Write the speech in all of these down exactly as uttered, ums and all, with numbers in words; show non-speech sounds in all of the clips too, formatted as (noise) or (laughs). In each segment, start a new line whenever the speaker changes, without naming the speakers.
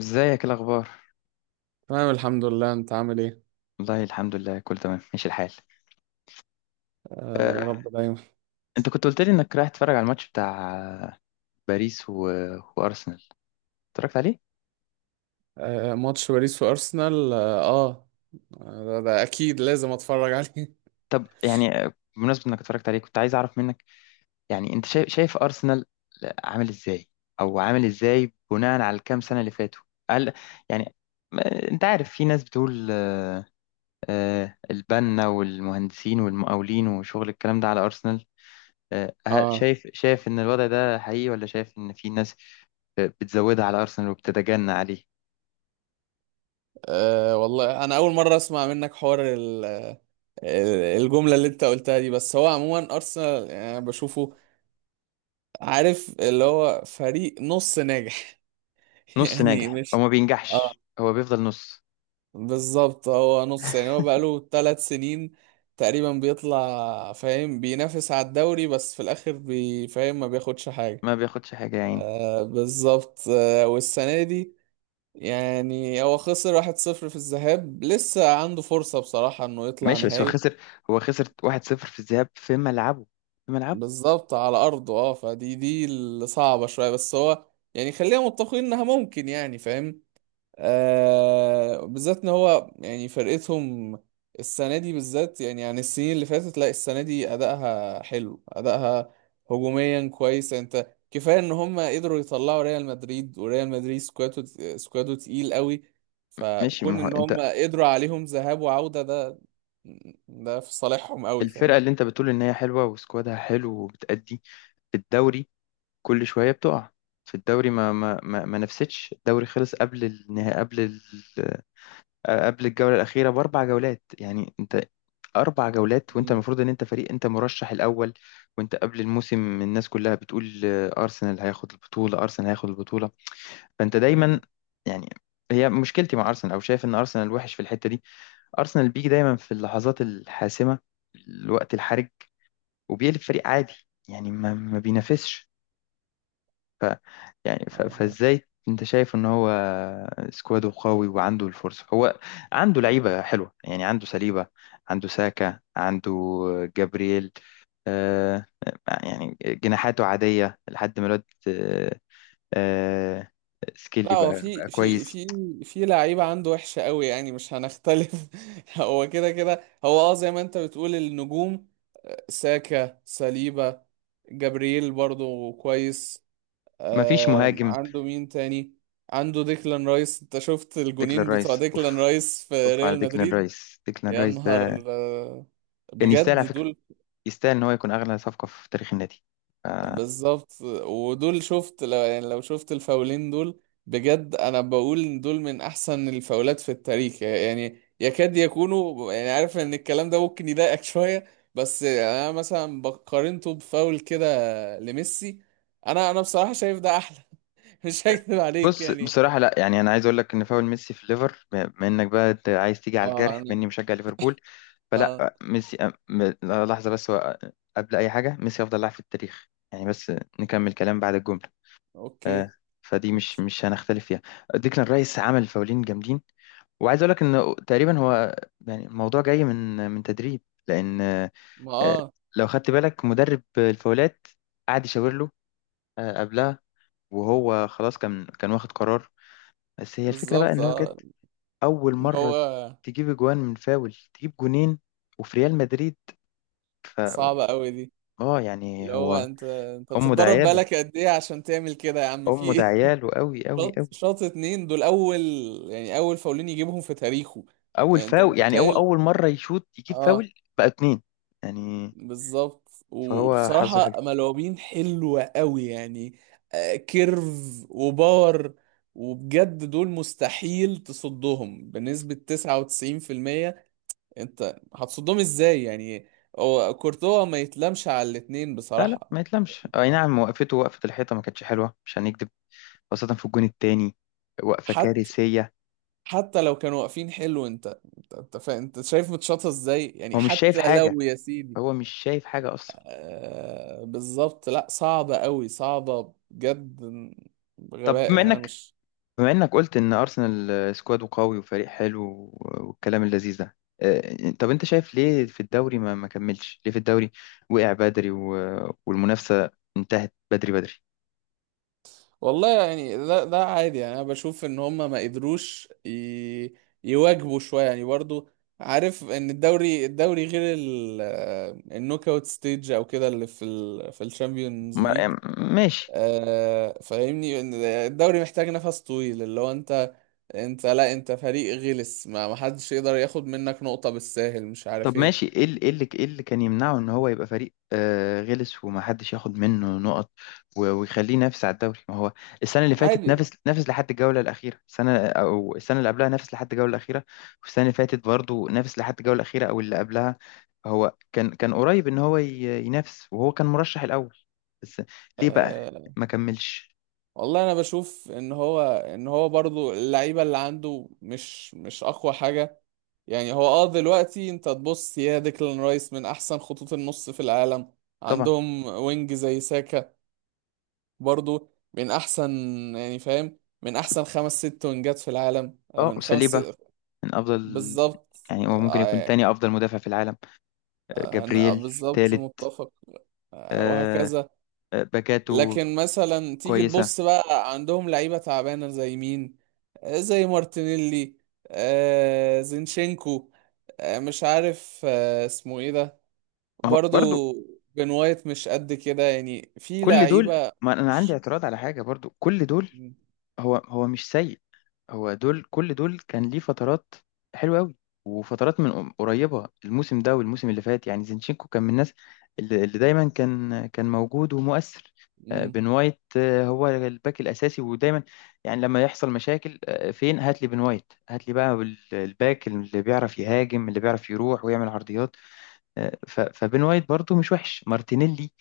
ازيك؟ إيه الاخبار؟
تمام الحمد لله انت عامل ايه.
والله الحمد لله، كله تمام ماشي الحال.
آه يا
أه،
رب دايما.
انت كنت قلت لي انك رايح تتفرج على الماتش بتاع آه، باريس و... وارسنال. اتفرجت عليه؟
آه ماتش باريس وارسنال اه, آه. ده, ده اكيد لازم اتفرج عليه (laughs)
طب يعني أه، بمناسبه انك اتفرجت عليه، كنت عايز اعرف منك، يعني انت شايف شايف ارسنال عامل ازاي، او عامل ازاي بناء على الكام سنه اللي فاتوا. هل يعني ما- انت عارف في ناس بتقول، أه، أه، البنا والمهندسين والمقاولين وشغل الكلام ده على ارسنال. أه، هل-
آه.
شايف شايف ان الوضع ده حقيقي، ولا شايف ان في ناس بتزودها على أرسنال وبتتجنى عليه؟
اه والله انا اول مره اسمع منك حوار ال- ال- الجمله اللي انت قلتها دي، بس هو عموما ارسنال يعني أنا بشوفه عارف اللي هو فريق نص ناجح (laughs)
نص
يعني
ناجح، هو
مش
ما
اه
بينجحش، هو بيفضل نص.
بالظبط هو نص، يعني هو
(laughs)
بقاله ثلاث سنين تقريبا بيطلع فاهم بينافس على الدوري بس في الاخر بيفهم ما بياخدش حاجة.
ما بياخدش حاجة يا عيني.
آه بالظبط، آه والسنة دي يعني هو خسر واحد صفر في الذهاب، لسه عنده فرصة بصراحة انه يطلع
ماشي بس هو
نهائي.
خسر هو خسر واحد صفر في الذهاب في ملعبه، في ملعبه.
بالظبط على ارضه، اه فدي دي اللي صعبة شوية، بس هو يعني خلينا متفقين انها ممكن، يعني فاهم، آه بالذات ان هو يعني فرقتهم السنه دي بالذات، يعني عن السنين اللي فاتت، لا السنه دي ادائها حلو، ادائها هجوميا كويس، يعني انت كفايه ان هم قدروا يطلعوا ريال مدريد، وريال مدريد سكواده سكواده تقيل قوي،
ماشي،
فكون
ما هو
ان
انت
هم قدروا عليهم ذهاب وعوده، ده ده في صالحهم قوي
الفرقة
فاهم.
اللي انت بتقول ان هي حلوة وسكوادها حلو وبتأدي في الدوري كل شوية بتقع. في الدوري ما ما ما, ما نفستش، الدوري خلص قبل النهائي، قبل آه، قبل الجولة الأخيرة بأربع جولات. يعني أنت أربع جولات وأنت
مم.
المفروض إن أنت فريق، أنت مرشح الأول، وأنت قبل الموسم الناس كلها بتقول، آه، أرسنال هياخد البطولة، أرسنال هياخد البطولة، فأنت دايما
مم.
يعني. هي مشكلتي مع أرسنال، أو شايف إن أرسنال وحش في الحتة دي. أرسنال بيجي دايما في اللحظات الحاسمة، الوقت الحرج، وبيقلب فريق عادي. يعني ما, ما بينافسش. يعني ف- فازاي انت شايف ان هو سكواده قوي وعنده الفرصة، هو عنده لعيبة حلوة، يعني عنده سليبة، عنده ساكا، عنده جابرييل. آه آه، يعني جناحاته عادية لحد ما الواد آه آه
لا
سكيلي
هو
بقى,
في
بقى
في
كويس.
في في لعيبة عنده وحشة قوي، يعني مش هنختلف (laughs) هو كده كده هو اه زي ما انت بتقول النجوم، ساكا، ساليبا، جابرييل برضو كويس.
مفيش
آم،
مهاجم.
عنده مين تاني؟ عنده ديكلان رايس، انت شفت
ديكلان
الجونين بتوع
رايس،
ديكلان
اوف،
رايس في
اوف على
ريال
ديكلان
مدريد؟
رايس. ديكلان
يا
رايس ده
نهار آه،
كان يستاهل على
بجد
فكرة،
دول
يستاهل ان هو يكون اغلى صفقة في تاريخ النادي. آه،
بالظبط، ودول شفت لو يعني لو شفت الفاولين دول بجد، انا بقول إن دول من احسن الفاولات في التاريخ، يعني يكاد يكونوا يعني عارف ان الكلام ده ممكن يضايقك (laughs) شوية، بس انا مثلا بقارنته بفاول كده لميسي، انا انا بصراحة شايف ده احلى (laughs) مش هكذب عليك
بص،
يعني.
بصراحة لا، يعني أنا عايز أقول لك إن فاول ميسي في الليفر، بما إنك بقى أنت عايز تيجي على
اه
الجرح
انا
بما إني مشجع ليفربول،
اه
فلا ميسي أم- م- لحظة بس، هو قبل أي حاجة ميسي أفضل لاعب في التاريخ يعني، بس نكمل كلام بعد الجملة.
اوكي.
فدي مش مش هنختلف فيها. ديكلان رايس عمل فاولين جامدين، وعايز أقول لك إن تقريبا هو، يعني الموضوع جاي من من تدريب. لأن آه،
ما اه
لو خدت بالك، مدرب الفاولات قعد يشاور له آه، قبلها، وهو خلاص كان كان واخد قرار. بس هي الفكرة بقى،
بالظبط
إن هو جت
اه
اول
ان هو
مره تجيب جوان من فاول تجيب جونين، وفي ريال مدريد ف
صعبة قوي دي،
اه
اللي
يعني
هو
هو،
انت انت
امه ده
بتتدرب
عياله،
بقالك قد ايه عشان تعمل كده يا عم؟ في
امه ده
ايه؟
عياله قوي قوي
شاط
قوي.
شاط اتنين، دول اول يعني اول فاولين يجيبهم في تاريخه،
اول
يعني انت
فاول، يعني هو
متخيل؟
اول مره يشوط يجيب
اه
فاول بقى اتنين، يعني
بالظبط، و-
فهو حظه حلو.
وبصراحة ملعوبين حلوة قوي يعني، آه، كيرف وباور، وبجد دول مستحيل تصدهم بنسبة تسعة وتسعين في المية. انت هتصدهم ازاي يعني؟ هو كورتوا ما يتلامش على الاتنين
لا لا،
بصراحة.
ما يتلمش. اي نعم، وقفته، وقفه الحيطه ما كانتش حلوه، مش هنكدب، خاصه في الجون التاني، وقفه
حتى
كارثيه.
حتى لو كانوا واقفين حلو، انت انت انت, فا... انت شايف متشاطة ازاي يعني،
هو مش شايف
حتى
حاجه،
لو ياسين.
هو مش شايف حاجه اصلا.
آه، بالظبط، لا صعبة قوي، صعبة بجد،
طب
بغباء
بما
يعني انا
انك
مش.
بما انك قلت ان ارسنال سكواده قوي وفريق حلو والكلام اللذيذ ده، آه، طب انت شايف ليه في الدوري ما ما كملش؟ ليه في الدوري وقع بدري، و- والمنافسة انتهت بدري بدري؟
والله يعني ده ده عادي، يعني انا بشوف ان هم ما قدروش ي... يواجبوا شوية، يعني برضو عارف ان الدوري الدوري غير ال... آه، النوك اوت ستيج او كده اللي في ال... في الشامبيونز
ما-
ليج.
يعني ماشي.
آه، فاهمني إن الدوري محتاج نفس طويل، اللي هو انت، انت لا انت فريق غلس، ما ما حدش يقدر ياخد منك نقطة بالساهل، مش عارف
طب ماشي،
ايه.
ايه اللي ايه اللي ايه اللي كان يمنعه ان هو يبقى فريق آه غلس ومحدش ياخد منه نقط، و- ويخليه ينافس على الدوري؟ ما هو السنه اللي فاتت
عادي.
نافس نافس لحد الجوله الاخيره، السنه او السنه اللي قبلها نافس لحد الجوله الاخيره، والسنه اللي فاتت برضه نافس لحد الجوله الاخيره، او اللي قبلها. هو كان كان قريب ان هو ي- ينافس، وهو كان مرشح الاول. بس ليه بقى
أه
ما كملش؟
والله انا بشوف ان هو ان هو برضو اللعيبه اللي عنده مش مش اقوى حاجه، يعني هو اه دلوقتي انت تبص، يا ديكلان رايس من احسن خطوط النص في العالم،
طبعا.
عندهم وينج زي ساكا، برضو من احسن، يعني فاهم من احسن خمس ست وينجات في العالم، آه،
اه
من خمس
ساليبا
ست-
من افضل،
بالظبط.
يعني هو ممكن يكون
آه،
تاني افضل مدافع في العالم. آه،
آه، أنا
جابرييل
بالظبط
تالت.
متفق. آه،
آه،
وهكذا.
آه، باكاته
لكن مثلا تيجي
كويسة.
تبص بقى عندهم لعيبة تعبانة زي مين؟ آه، زي مارتينيلي، آه زينشينكو، آه مش عارف آه اسمه ايه ده
اهو
برضو،
برضو.
بن وايت مش قد كده، يعني في
كل دول،
لعيبة
ما انا عندي
مش
اعتراض على حاجة، برضو كل دول.
م-
هو هو مش سيء. هو دول، كل دول كان ليه فترات حلوة قوي، وفترات من قريبة. الموسم ده والموسم اللي فات يعني زينشينكو كان من الناس اللي, اللي دايما كان كان موجود ومؤثر. آه،
م-
بن وايت، آه، هو الباك الأساسي ودايما يعني لما يحصل مشاكل آه، فين، هات لي بن وايت، هات لي بقى ال- الباك اللي بيعرف يهاجم، اللي بيعرف يروح ويعمل عرضيات. آه، ف- فبين وايت برضو مش وحش. مارتينيلي،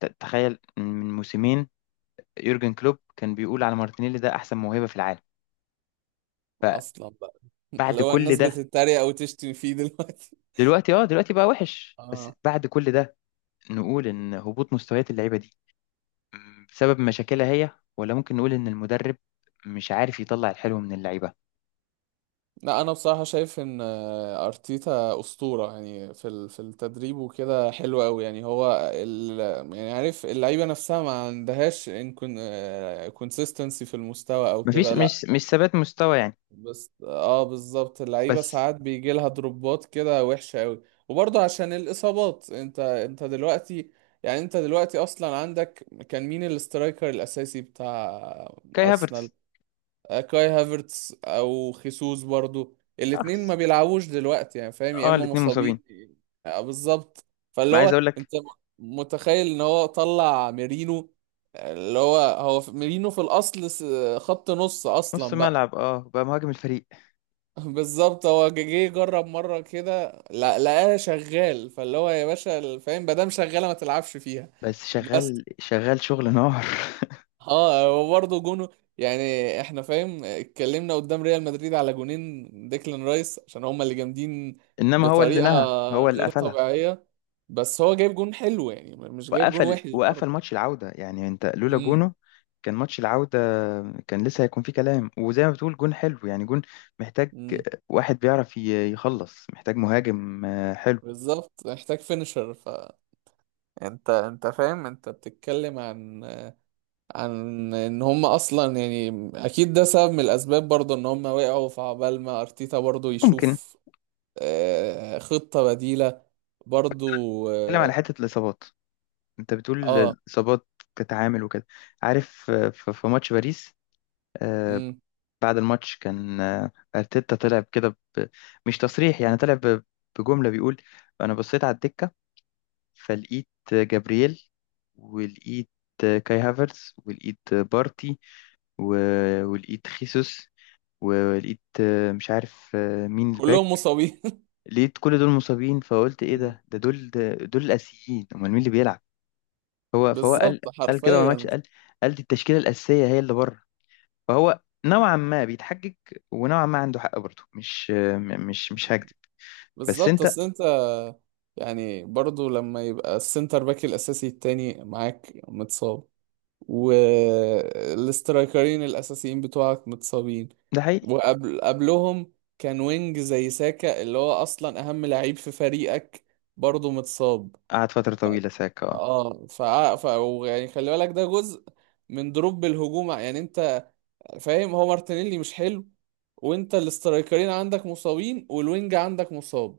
ت- تخيل من موسمين يورجن كلوب كان بيقول على مارتينيلي ده احسن موهبة في العالم.
اصلا بقى (laughs)
فبعد
لو
كل
الناس
ده،
بتتريق او تشتم فيه دلوقتي
دلوقتي اه دلوقتي بقى وحش. بس
اه.
بعد كل ده نقول ان هبوط مستويات اللعيبة دي، م، بسبب مشاكلها هي، ولا ممكن نقول ان المدرب مش عارف يطلع الحلو من اللعيبة؟
لا انا بصراحه شايف ان آه، ارتيتا اسطوره يعني في ال- في التدريب وكده حلو قوي، يعني هو ال، يعني عارف اللعيبه نفسها ما عندهاش ان كونسيستنسي في المستوى او
مفيش،
كده، لا.
مش مش ثبات مستوى يعني.
بس اه بالظبط اللعيبه
بس
ساعات بيجي لها دروبات كده وحشه قوي، وبرضه عشان الاصابات، انت انت دلوقتي، يعني انت دلوقتي اصلا عندك كان مين الاسترايكر الاساسي بتاع
كاي
ارسنال؟
هافرتز،
آه، كاي هافرتس او خيسوس برضو، الاتنين ما
اخس.
بيلعبوش دلوقتي، يعني فاهم يا
اه
اما
الاتنين
مصابين.
مصابين.
آه، بالظبط، فاللي
ما عايز اقول
هو
لك،
انت م- متخيل ان هو طلع ميرينو، آه، اللي هو هو في- ميرينو في الاصل س- خط نص
نص
اصلا بقى
ملعب اه بقى مهاجم الفريق.
(laughs) بالظبط، هو جه جه جرب مره كده، لا لقاها شغال، فاللي هو يا باشا فاهم ما دام شغاله ما تلعبش فيها.
بس
بس
شغال، شغال، شغل نار.
اه وبرضه جونه، يعني احنا فاهم اتكلمنا قدام ريال مدريد على جونين ديكلان رايس عشان هما اللي جامدين
(laughs) انما هو اللي
بطريقة
نهى، هو اللي
غير
قفلها.
طبيعية، بس هو جايب جون حلو يعني، مش جايب جون
وقفل
وحش
وقفل
برضه.
ماتش العودة. يعني انت لولا
امم.
جونه كان ماتش العودة كان لسه هيكون فيه كلام. وزي ما بتقول جون حلو يعني، جون محتاج
امم.
واحد بيعرف ي- يخلص، محتاج مهاجم آه، حلو.
بالظبط محتاج فينشر، ف انت انت فاهم، انت بتتكلم عن عن ان هم اصلا، يعني اكيد ده سبب من الاسباب برضه، ان هم وقعوا في عبال ما ارتيتا برضه
ممكن
يشوف آه، خطة بديلة برضو.
نتكلم على حتة الإصابات، انت بتقول
اه.
الإصابات كتعامل وكده. عارف، آه، في في ماتش باريس، آه،
مم.
بعد الماتش كان، آه، ارتيتا طلع كده ب... مش تصريح يعني، طلع ب... بجمله بيقول، انا بصيت على الدكه فلقيت جابرييل، ولقيت كاي هافرز، ولقيت بارتي، و- ولقيت خيسوس، ولقيت آه، مش عارف آه، مين
كلهم
الباك.
مصابين (laughs)
لقيت كل دول مصابين، فقلت ايه
مم.
ده ده دول، ده دول الاساسيين، امال مين اللي بيلعب؟ هو فهو
بالظبط
قال قال كده، وانا
حرفيا.
قال قال دي التشكيله الاساسيه هي اللي بره. فهو نوعا ما بيتحجج، ونوعا ما عنده حق برضه، مش م- مش مش هكدب. بس
بالظبط
انت،
اصل انت، يعني برضو لما يبقى السنتر باك الاساسي التاني معاك متصاب، والاسترايكرين الاساسيين بتوعك متصابين،
ده حقيقي.
وقبل قبلهم كان وينج زي ساكا اللي هو اصلا اهم لعيب في فريقك برضو متصاب،
قعد فترة
ف-
طويلة ساكا اه
اه ف... ف... يعني خلي بالك ده جزء من دروب الهجوم، يعني انت فاهم هو مارتينيلي مش حلو، وانت الاسترايكرين عندك مصابين والوينج عندك مصاب،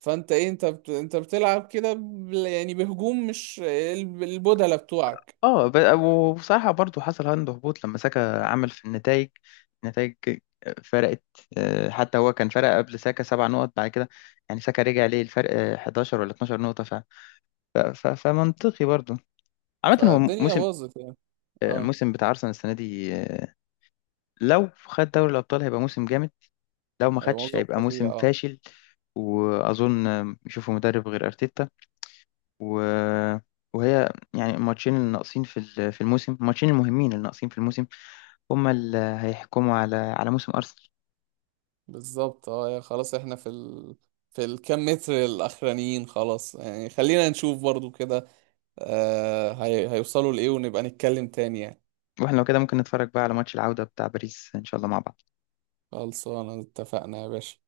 فانت ايه، انت بت... انت بتلعب كده ب... يعني بهجوم مش الب- البودلة بتوعك،
اه ب- وبصراحة برضه حصل عنده هبوط لما ساكا عمل في النتائج. النتائج فرقت. آه، حتى هو كان فرق قبل ساكا سبع نقط، بعد كده يعني ساكا رجع ليه الفرق آه، احداشر ولا اتناشر نقطة. ف... ف... ف... فمنطقي برضه. عامة هو
فالدنيا
موسم
باظت يعني
آه،
اه.
موسم بتاع أرسنال السنة دي. آه، لو خد دوري الأبطال هيبقى موسم جامد، لو ما
أيوة،
خدش
معظم
هيبقى
فظيع
موسم
اه.
فاشل. واظن يشوفوا مدرب غير ارتيتا. و... وهي يعني الماتشين اللي ناقصين في ال- في الموسم، الماتشين المهمين اللي ناقصين في الموسم هما اللي هيحكموا على على موسم ارسنال.
بالظبط اه يا خلاص احنا في ال... في الكام متر الاخرانيين خلاص، يعني خلينا نشوف برضو كده آه هي... هيوصلوا لايه ونبقى نتكلم تاني يعني.
واحنا لو كده ممكن نتفرج بقى على ماتش العودة بتاع باريس ان شاء الله مع بعض.
خلصانه اتفقنا يا باشا.